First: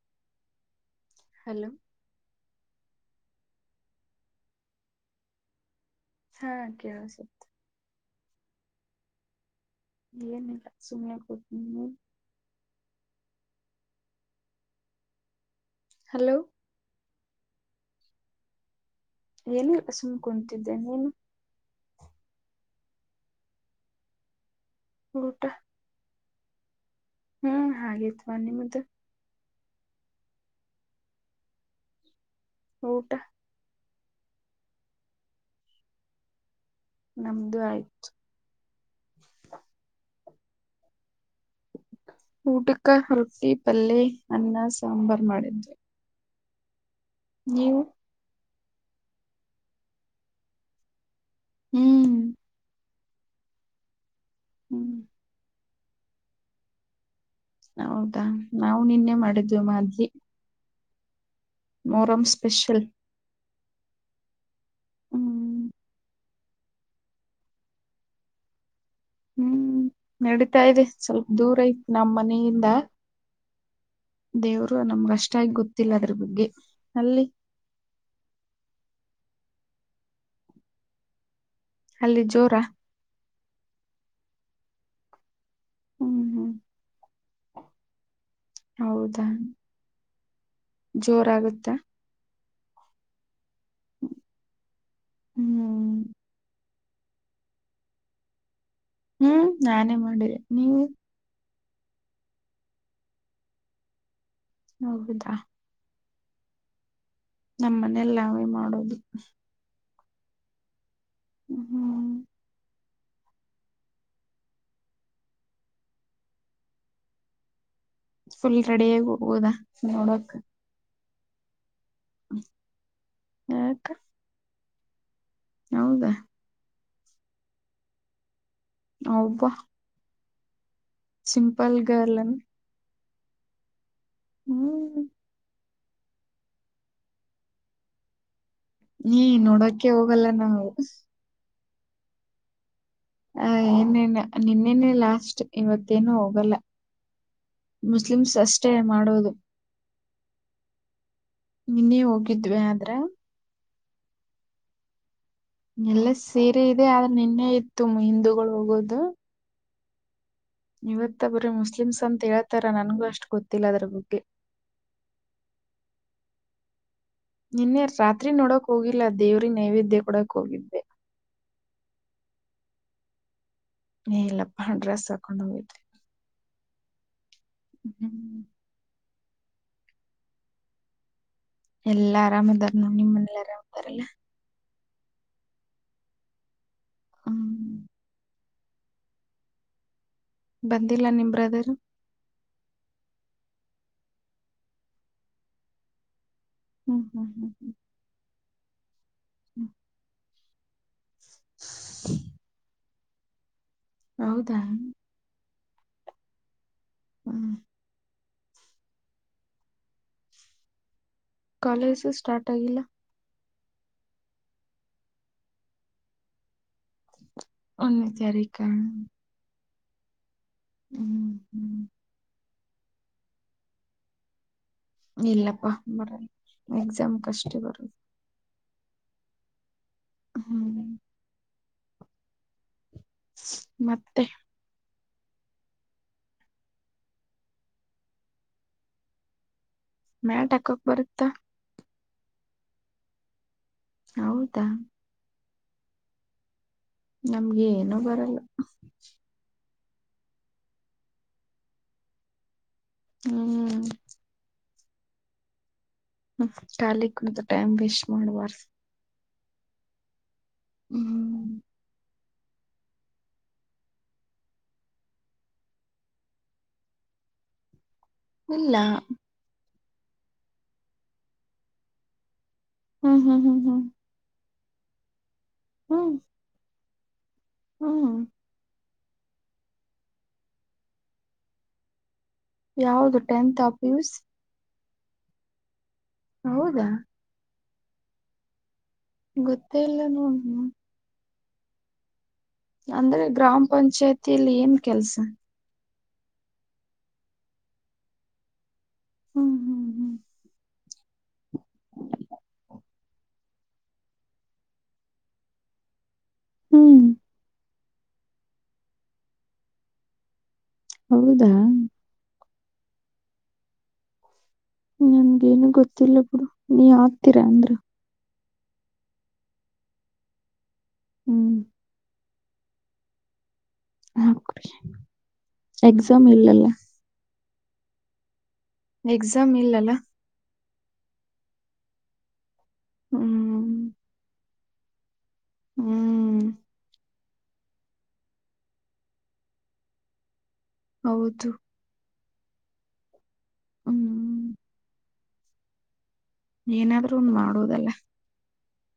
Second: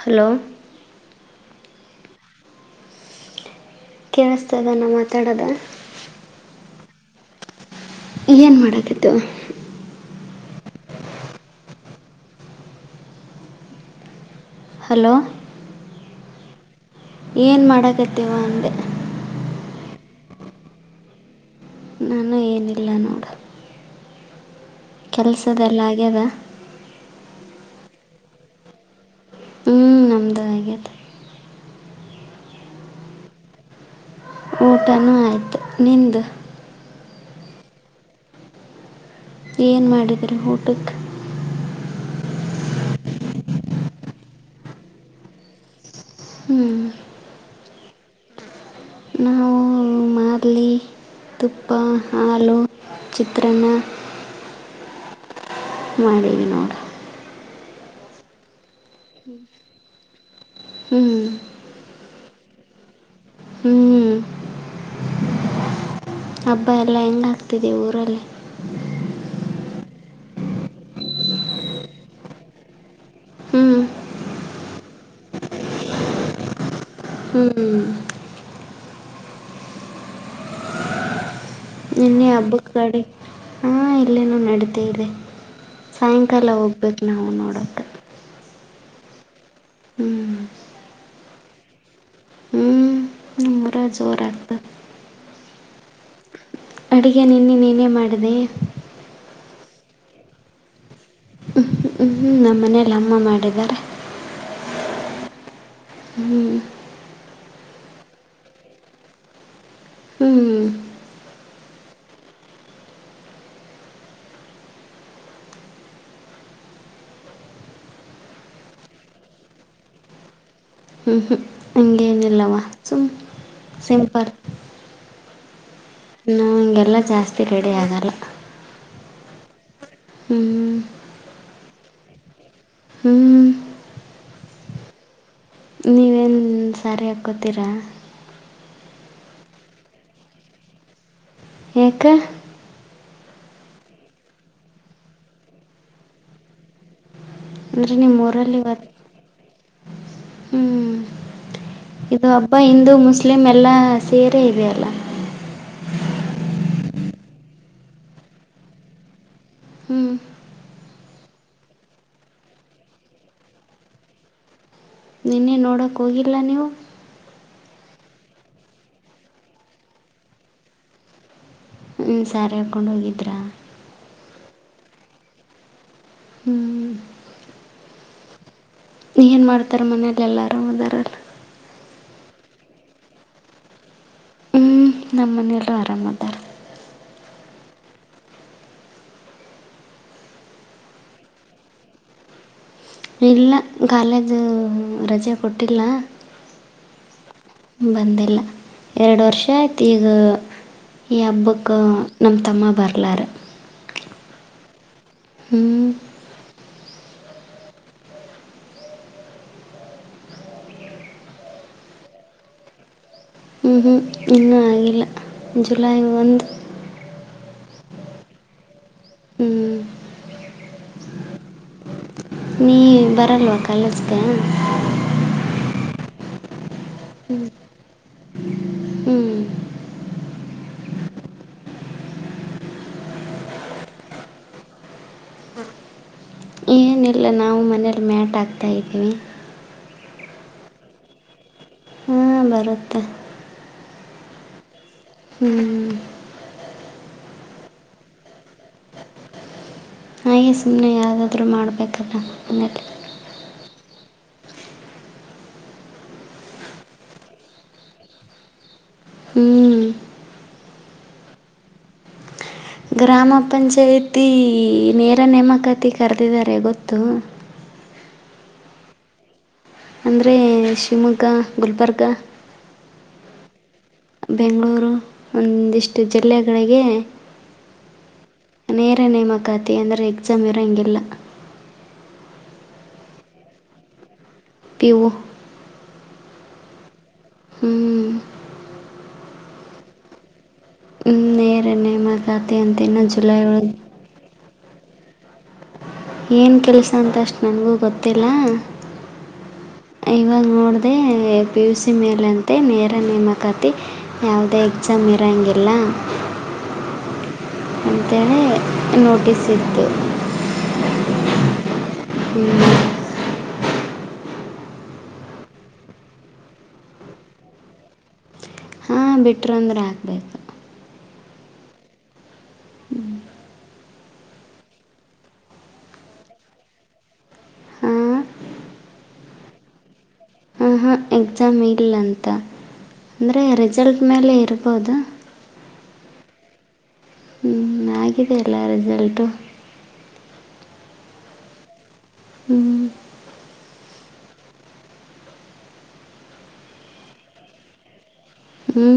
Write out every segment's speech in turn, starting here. Hello hello ಕೇಳಿಸ್ತಾ ಇದ ನ ಮಾತಾಡೋದ ಹಾ ಕೇಳಿಸ್ತಿದೆ ಏನ್ ಮಾಡುತ್ತಿದ್ದು ಏನಿಲ್ಲ ಸುಮ್ಮ್ನೆ ಕೊಡ್ತ ನೀ ಹಲೋ ಹಲೋ ಏನ್ ಮಾಡಕತ್ತವಾ ಅಂದೆ ಏನ ಇಲ್ಲ ಸುಮ್ನೆ ಕುಂತಿದ್ದೆ ನೀನು ನಾನು ಏನಿಲ್ಲ ನೋಡು ಊಟ ಕೆಲ್ಸದೆಲ್ಲ ಆಗ್ಯದ ಹ್ಮ್ ಹಾಗೇತ್ವಾ ನಿಮ್ದ ಹ್ಞೂ ನಮ್ಮದು ಆಗ್ಯದ ಊಟಾ ಊಟನೂ ಆಯಿತು ನಿಂದು ನಮ್ದು ಆಯ್ತು ಏನ್ ಮಾಡಿದ್ರ ಊಟಕ್ಕೆ ಊಟಕ ರೊಟ್ಟಿ ಪಲ್ಲೆ ಅನ್ನ ಸಾಂಬಾರ್ ಮಾಡಿದ್ರು ಹ್ಮ್ ನೀವು ನಾವು ಮಾದಲಿ ತುಪ್ಪ ಹ್ಮ್ ಆಲೂ ಚಿತ್ರಾನ್ನ ಹ್ಮ್ ಮಾಡಿವಿ ನೋಡ ಹೌದಾ ನಾವು ನಿನ್ನೆ ಮಾಡಿದ್ದ್ವಿ ಮಾದ್ಲಿ ಹ್ಮ್ ಮೊಹರಂ ಸ್ಪೆಷಲ್ ಹ್ಞೂ ಹ್ಮ್ ಹಬ್ಬ ಎಲ್ಲ ಹೆಂಗಾಗ್ತಿದೆ ಊರಲ್ಲಿ ಹ್ಮ್ ನಡೀತಾ ಇದೆ ಸ್ವಲ್ಪ ದೂರ ತ್ ನಮ್ಮ್ ಮನೆಯಿಂದ ಹ್ಞೂ ದೇವರು ನಮಗಷ್ಟಾಗಿ ಗೊತ್ತಿಲ್ಲ ಅದ್ರ ಬಗ್ಗೆ ಅಲ್ಲಿ [inaudible] ಅಲ್ಲಿ ಮನ್ನೆ ಹಬ್ಬ ಜೋರ ಕಡೆ ಹಾ ಇಲ್ಲೇನೂ ನಡೀತ ಇದೆ ಹ್ಮ್ ಹ್ಮ್ ಸಾಯಂಕಾಲ ಹೋಗ್ಬೇಕು ನಾವು ನೋಡೋಕ್ಕೆ ದ ಜೋರಾಗುತ್ತ ಕಮರ ಜೋರ ಆಗತ ಹ್ಮ್ ಅಡುಗೆ ನಿನ್ನೆ ನೀೇನೇ ಮಾಡಿದೆ ಹ್ಮ್ ನಾನೇ ಮಾಡಿ ನೀವು ಞ ಹ್ಞೂ ಹ್ಞೂ ನಮ್ಮ ಮನೇಲಿ ಅಮ್ಮ ಮಾಡಿದ್ದಾರೆ ಹೌದಾ ಹ್ಮ್ ನಮ್ಮನೆಲ್ ನಾವೇ ಮಾಡೋದು. ಹ್ಞೂ ಹ್ಞೂ ಹ್ಮ್ ಹ್ಮ್ ಫುಲ್ ರೆಡಿಯಾಗಿ ಹೋಗೋದಾ ನೋಡಕ್. ಹ್ಞ ಹ್ಞ ಹಂಗೇನಿಲ್ಲವಾ ಸುಮ್ಮ ಯಾಕ ಸಿಂಪಲ್. ಹೌದಾ ನಾ ಹಂಗೆಲ್ಲ ಜಾಸ್ತಿ ರೆಡಿ ಆಗಲ್ಲ. ಅಬ್ಬಾ. ಹ್ಮ್ ಸಿಂಪಲ್ ಗರ್ಲ ಏನ್. ಹ್ಞೂ ಹ್ಮ್ ಕೊಕ್ಕತ್ತರ ನೀ ನೋಡೋಕೆ ಹೋಗಲ್ಲ ನಾವು ಹ ಹ ಏನೇನ್ ನಿನ್ನೆನೆ ಲಾಸ್ಟ್ ಇವತ್ತೇನು ಹೋಗಲ್ಲ. ಅಂದರೆ ನಿಮ್ಮ ಮುಸ್ಲಿಮ್ಸ್ ಊರಲ್ಲಿ ಅಷ್ಟೇ ಇವತ್ತು ಮಾಡೋದು. ಹ್ಞೂ ನಿನ್ನೆ ಇದು ಹಬ್ಬ ಹೋಗಿದ್ವಿ ಆದ್ರ ಹಿಂದೂ ಮುಸ್ಲಿಂ ಎಲ್ಲಾ ಸೇರೆ ಇದೆ ಅಲ್ಲ. ಎಲ್ಲ ಸೇರೆ ಇದೆ ಆದ್ರೆ ನಿನ್ನೆ ಇತ್ತು ಹಿಂದೂಗಳು ಹೋಗೋದು. ಹ್ಞೂ ಇವತ್ತ ಬರೇ ಮುಸ್ಲಿಮ್ಸ್ ಅಂತ ಹೇಳ್ತಾರ ನನ್ಗೂ ಅಷ್ಟು ಗೊತ್ತಿಲ್ಲ ಅದರ ಬಗ್ಗೆ. ನಿನ್ನೆ ನೋಡೋಕ್ಕ ಹೋಗಿಲ್ಲ ನೀವು. ನಿನ್ನೆ ರಾತ್ರಿ ನೋಡಕ್ ಹೋಗಿಲ್ಲ ದೇವ್ರಿಗ್ ನೈವೇದ್ಯ ಕೊಡಕ್ ಹೋಗಿದ್ದೆ. ಹ ಸ್ಯಾರಿ ಹಾಕೊಂಡ ಹೋಗಿದ್ರಾ. ಏ ಇಲ್ಲಪ್ಪ ಡ್ರೆಸ್ ಹಾಕೊಂಡು ಹೋಗಿದ್ದೆ. ಹ್ಮ್ ಹಂ ಹಂ ನೀ ಏನ್ ಮಾಡ್ತಾರ ಮನೇಲೆ ಎಲ್ಲ ಆರಾಮ್ ಅದಾರ ಅಲ್. ಎಲ್ಲಾ ಆರಾಮದಾರ ನೋಡ್ ನಿಮ್ಮ ಮನೇಲಿ ಆರಾಮ್ ಅದಾರಿಲ್ಲ. ಹ್ಞೂ ನಮ್ಮ ಮನೆಯಲ್ಲು ಆರಾಮ ಅದಾರ್. ಹ್ಮ್ ಬಂದಿಲ್ಲ ನಿಮ್ ಬ್ರದರ್? ಇಲ್ಲ ಕಾಲೇಜು ರಜೆ ಕೊಟ್ಟಿಲ್ಲ. ಹ್ಮ್ ಹ್ಮ್ ಹ್ಮ್ ಹ್ಮ್ ಬಂದಿಲ್ಲ ಎರಡು ವರ್ಷ ಹ್ಮ್ ಆಯ್ತ್ ಈಗ ಈ ಹಬ್ಬಕ್ಕ ನಮ್ಮ ತಮ್ಮ ಬರ್ತ ಲಾರ. ಹೌದಾ ಹ್ಮ್ ಹ್ಮ್ ಕಾಲೇಜು ಸ್ಟಾರ್ಟ್ ಆಗಿಲ್ಲ. ಹ್ಞ ಹ್ಞೂ ಇನ್ನೂ ಆಗಿಲ್ಲ ಜುಲೈ ಒಂದು ಒನ್ನೇ ತಾರಿಕಾ. ಹ್ಞೂ ಹ್ಮ್ ಹ್ಮ್ ನೀ ಬರಲ್ವಾ ಕಾಲೇಜ್ಕ. ಇಲ್ಲಪ್ಪಾ ಬರಲ್ಲ ಎಕ್ಸಾಮ್ಕಷ್ಟ ಬರುದು. ಹ್ಞೂ ಹ್ಮ್ ಮತ್ತೆ ಏನಿಲ್ಲ ನಾವು ಮನೇಲಿ ಮ್ಯಾಟ್ ಆಗ್ತಾ ಇದ್ವಿ. ಮ್ಯಾಟ ಹಾಕಕ್ ಬರುತ್ತ. ಹಾ ಬರುತ್ತೆ. ಹೌದಾ ಹ್ಮ್ ನಮ್ಗ ಏನೂ ಬರಲ್ಲ. ಹಾಗೆ ಸುಮ್ಮನೆ ಯಾವು್ದಾದ್ರೂ ಮಾಡಬೇಕಲ್ಲ ಹ್ಮ್ ಾಲಿ ಕುಂತ ಟೈಮ್ ವೇಸ್ಟ್ ಮಾಡುವಾರ ಹ್ಮ್ ಹ್ಮ್ ಗ್ರಾಮ ಪಂಚಾಯಿತಿ ನೇರ ನೇಮಕಾತಿ ಕರೆದಿದ್ದಾರೆ ಗೊತ್ತು ಇಲ್ಲ ಅಂದರೆ ಶಿವಮೊಗ್ಗ ಗುಲ್ಬರ್ಗ ಹ್ಮ್ ಹ್ಮ್ ಹ್ಮ್ ಹ್ಮ್ ಬೆಂಗಳೂರು ಒಂದಿಷ್ಟು ಹ್ಮ್ ಜಿಲ್ಲೆಗಳಿಗೆ ಹ್ಮ್ ನೇರ ನೇಮಕಾತಿ ಅಂದರೆ ಎಕ್ಸಾಮ್ ಇರಂಗಿಲ್ಲ. ಯಾವುದು ಟೆಂತ್ ಅಪ್ಯೂಸ್ ಪಿವು ಹೌದಾ ಹ್ಮ್ ಗೊತ್ತೇ ಇಲ್ಲ ನ ನೇರ ನೇಮಕಾತಿ ಅಂತ ಇನ್ನು ಅಂದ್ರೆ ಜುಲೈ ಗ್ರಾಮ ಒಳಗೆ ಪಂಚಾಯತಿೀಲಿ ಏಮ ಕೆಲ್ಸ ಏನ್ ಕೆಲ್ಸ ಅಂತ ಅಷ್ಟ್ ನನ್ಗೂ ಗೊತ್ತಿಲ್ಲ ಹ್ಮ್ ಹ್ಮ್ ಹ್ಮ್ ಇವಾಗ ನೋಡ ಹ ಪಿ ಯು ಸಿ ಮೇಲಂತೆ ನೇರ ನೇಮಕಾತಿ ಯಾವುದೇ ಎಕ್ಸಾಮ್ ಇರೋಂಗಿಲ್ಲ ಹ್ಮ್ ಅಂತೇಳಿ ನೋಟ್ ಇತ್ತು ಹೌದಾ ಹ್ಮ ನನ್ಗೇನು ಗೊತ್ತಿಲ್ಲ ಬಿುಡು ನೀ ಆತೀರಾ ಅಂದ್ರ ಹಂ ಬಿಟ್ರ ಅಂದರೆೆ ಹಾಕ್ಬೇಕು ಹ್ಮ್ ಹಕ್ರಿ ಎಕ್ಸಾಮ್ ಇಲ್ಲಲ್ಲ ಹಾಂ ಎಕ್ಸಾಮ್ ಇಲ್ಲಲ್ಲ ಹಾಂ ಎಕ್ಸಾಮ್ ಇಲ್ಲ ಅಂತ ಅಂದರೆ ಹ್ಮ್ ರಿಸಲ್ಟ್ ಮೇಲೆ ಇರ್ಬೋದ ಹ್ಮ್ ಹ್ಞ ಆಗಿದ ಎಲ್ಲ ರಿಸಲ್ಟು ಹೌದು ಹ್ಮ್ ಹ್ಮ್್ಮ ಏನಾದ್ರೂ ಒಂದು ಮಾಡುವುದಲ್ಲ ಹ್ಞೂ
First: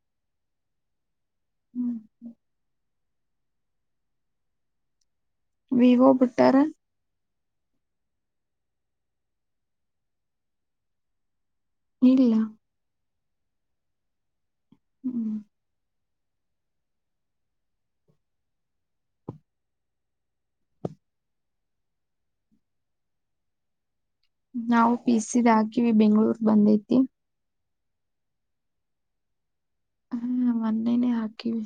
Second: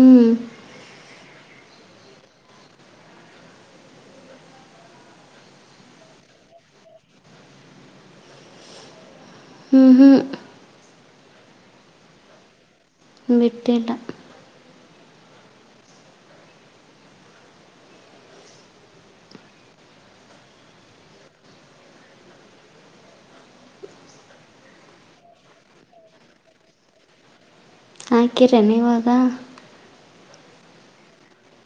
ಹ್ಮ್ ವಿವೋ ಬಿಟ್ಟಾರೆ ಹ್ಮ್ ಹ್ಮ್ ಇಲ್ಲ ಬಿಟ್ಟಿಲ್ಲ ಹ್ಮ್ ನಾವು ಪಿಸಿದ್ ಹಾಕಿವಿ ಬೆಂಗಳೂರು ಬಂದೈತಿ ಹಾಕಿರೇನ್ ಇವಾಗ ಹ್ಮ ಮೊನ್ನೇನೇ ಹಾಕಿವಿ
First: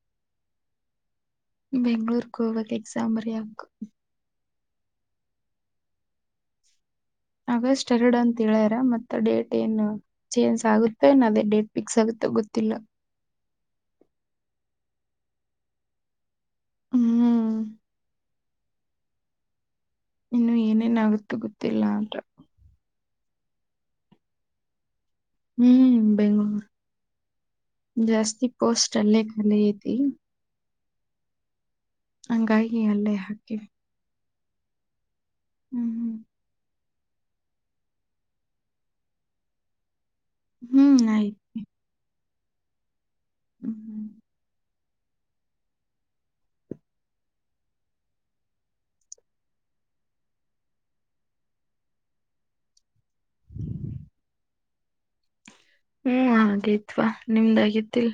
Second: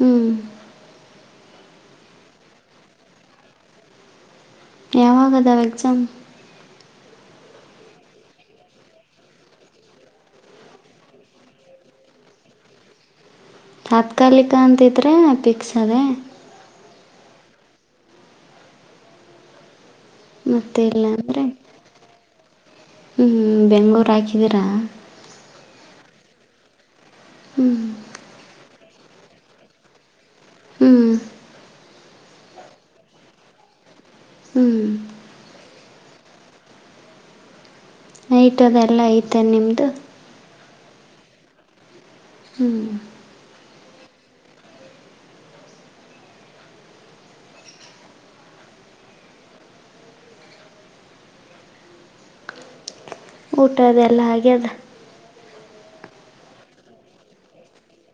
ಹ್ಞೂ ಬೆಂಗಳೂರು ಹೋಗ್ಬೇಕು ಎಕ್ಸಾಮ್ ಬರಿಯಕ್ಕ ಯಾವಾಗದ ಎಕ್ಸಾಮ್ ಆಗಸ್ಟ್ ಎರಡು ಅಂತ ಹೇಳ್ಯಾರ ಮತ್ತೆ ಡೇಟ್ ಏನ್ ಚೇಂಜ್ ಆಗುತ್ತೆನ್ ಅದೇ ಡೇಟ್ ಫಿಕ್ಸ್ ಆಗುತ್ತೆ ಗೊತ್ತಿಲ್ಲ ತಾತ್ಕಾಲಿಕ ಅಂತಿದ್ರೆ ಪಿಕ್ಸ್ ಅದೆೇ ಹ್ಮ್ ಮತ್ತೆ ಎಲ್ಲಂದ ತಿಲ್ಲಾಟ ಬೆಂಗಳೂರು ಹಾಕಿದೀರಾ ಹ್ಮ್ ಬೆಂಗಳೂರು ಹ್ಞೂ ಜಾಸ್ತಿ ಪೋಸ್ಟ್ ಅಲ್ಲೇ ಕಾಲಿ ಐತಿ ಹ್ಞೂ ಹಂಗಾಗಿ ಅಲ್ಲೇ ಹಾಕಿವಿ ಹ್ಞೂ ಹ್ಮ್ ಹ್ಮ್ ನೈಟ್ ಅದೆಲ್ಲ ಆಯ್ತಾ ನಿಮ್ದು ಹ್ಮ್ ಆಯ ಹೂ ಹ್ಮ್ ಹ್ಮ್ ಊಟದ ಎಲ್ಲಾ ಆಗೈತಾ ಹ್ಮ್ ಹಾಗೇತ್ವಾ ನಿಮ್ದಾಗತಿಲ್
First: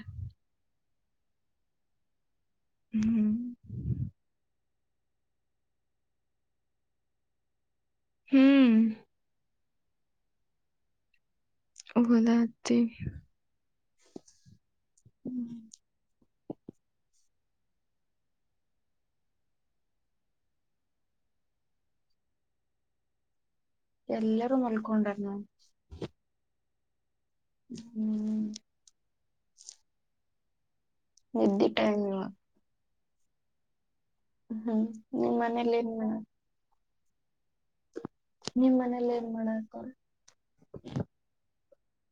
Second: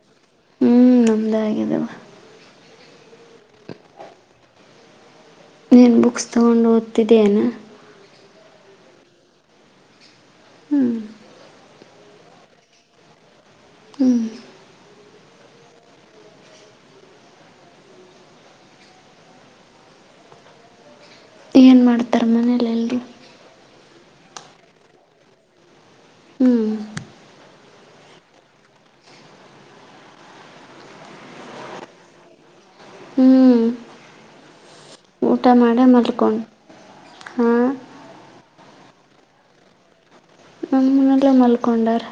ನಮದಾಯಗದವ ಹ್ಮ್ ನಿನ್ ಬುಕ್ ತಗೊಂಡು ಓದಿದ್ದು ಏನೋ ಹೂ ಹ್ಞೂ ಭಲತಿ ಹ್ಞೂ ಹ್ಮ್ ಏನ್ ಮಾಡ್ತಾ ಎಲ್ಲರೂ ಮಲ್ಕೊಂಡವ್ರ್ನೋ ಹ್ಞೂ ಹೂ ಎದ್ದಿ ಟೈಮ್ಟ ನೋ ಹ್ಞೂ ಹೂ ಊಟ ಮಾಡೇ ಮಲ್ಕೊಂಡು ಹಾ ನಿಮ್ಮನೆಯಲ್ಲಿ ಏನ್ ಮಾಡತಾರೆ ಮೂನಲ್ಲ ಮಲ್ಕೊಂಡರ್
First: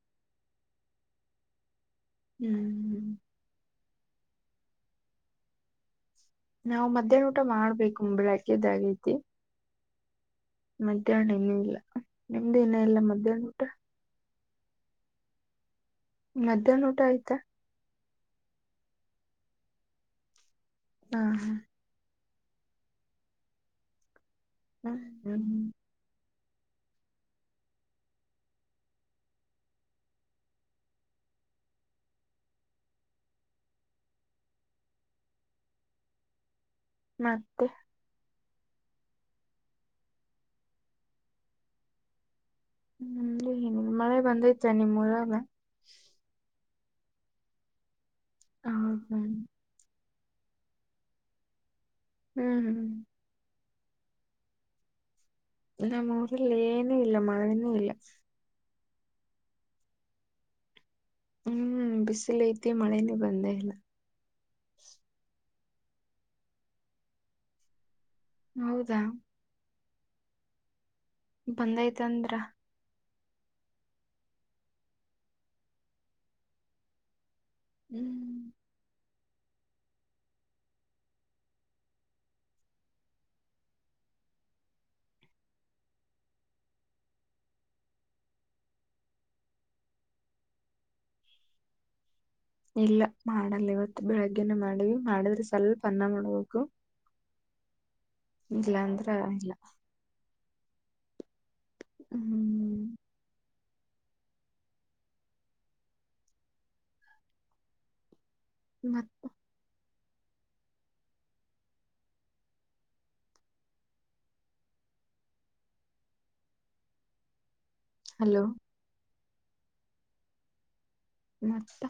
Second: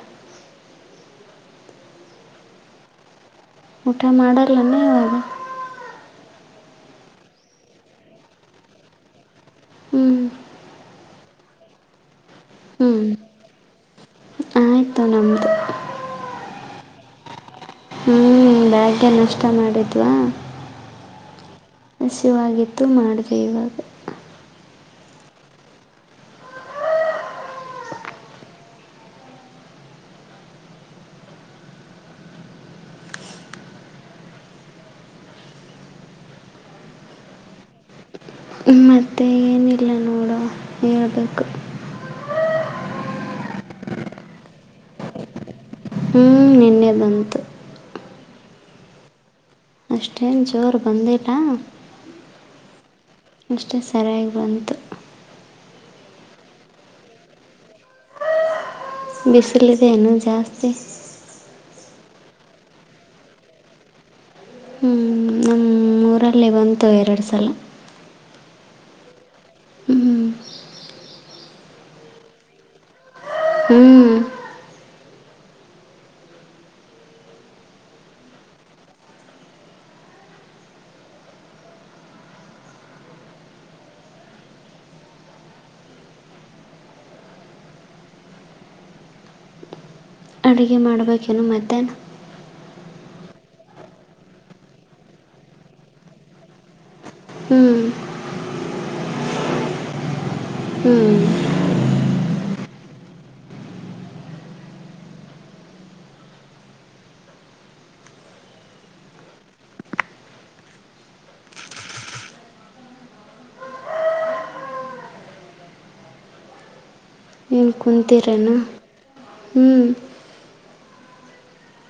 ಹ್ಮ್ ಹ್ಮ ಊಟ ಮಾಡಲೇನು ಇವಾಗ ನಾವು ಮಧ್ಯಾಹ್ನ ಊಟ ಮಾಡಬೇಕು ಬೆಳಗ್ಗೆದಾಗೈತೆ ಹ್ಞೂ ಮಧ್ಯಾಹ್ನ ಇನ್ನು ಇಲ್ಲ ನಿಮ್ಡ್ ಇಲ್ವಾ ಇನ್ನ ಹ್ಞೂ ಮಧ್ಯಾಹ್ನದ ಊಟ ಆಯಿತು ನಮ್ಮದು ಮಧ್ಯಾಹ್ನ ಊಟ ಆಯ್ತಾ ಹ್ಞೂ ಬೆಳಗ್ಗೆ ನಾಷ್ಟ ಮಾಡಿದ್ವಾ ಹಾ ಹಾ ಹಸುವಾಗಿತ್ತು ಮಾಡ್ದೆ ಇವಾಗ ಹಾ ಹ್ಮ್ ಮತ್ತೆ ಮತ್ತೆ ಏನಿಲ್ಲ ನೋಡೋ ಹೇಳ್ಬೇಕು ನ ಏನ ಮಳೆ ಬಂದೈತೆ ನಿಮ್ಮ್ೂಊರಾಗ ಹ್ಮ್ ನಿನ್ನ ಹದನ್ ಅಷ್ಟೇನು ಜೋರು ಬಂದೇಿಲ್ಲ ಹ್ಮ್ ಅಷ್ಟೇ ಸರಿಯಾಗಿ ಬಂತು ನಮ್ಮರು ಲೇನೂ ಇಲ್ಲ ಮಳನೂ ಇಲ್ಲ ಬಿಸಿಲಿಿದ ಇನು ಜಾಸ್ತಿ ಹ್ಮ್ ಬಿಸಿಲು ಐತಿ ಮಳೆನೇ ಬಂದೇ ಇಲ್ಲ ನಮ್ಮೂಊರಲ್ಲಿ ಬಂತು ಎರಡು ಸಲ ಹೌದಾ ಹ್ಞೂ ಬಂದೈ್ತ ಅಂದ್ರ ಹ್ಮ್ ಹ್ಮ್ ಅಡುಗೆ ಮಾಡ್ಬೇಕೇನೋ ಮದ್ಯಾಹ್ನ ಇಲ್ಲ ಮಾಡಲ್ಲ ಇವತ್ತು ಬೆಳಗ್ಗೆನ ಮಾಡಿವ ಮಾಡಿದ್ರೆ ಸ್ವಲ್ಪ ಅನ್ನ ಮಾಡ್ಬೇಕು ಹ್ಞೂ ಇಲ್ಲಾ ಅಂದ್ರ ಇಲ್ಲ ಹ್ಞೂ ಹ್ಮ್ ಮ ಹಲೋ ಕುಂತಿರೆನ ಹ್ಮ ಮತ್ತ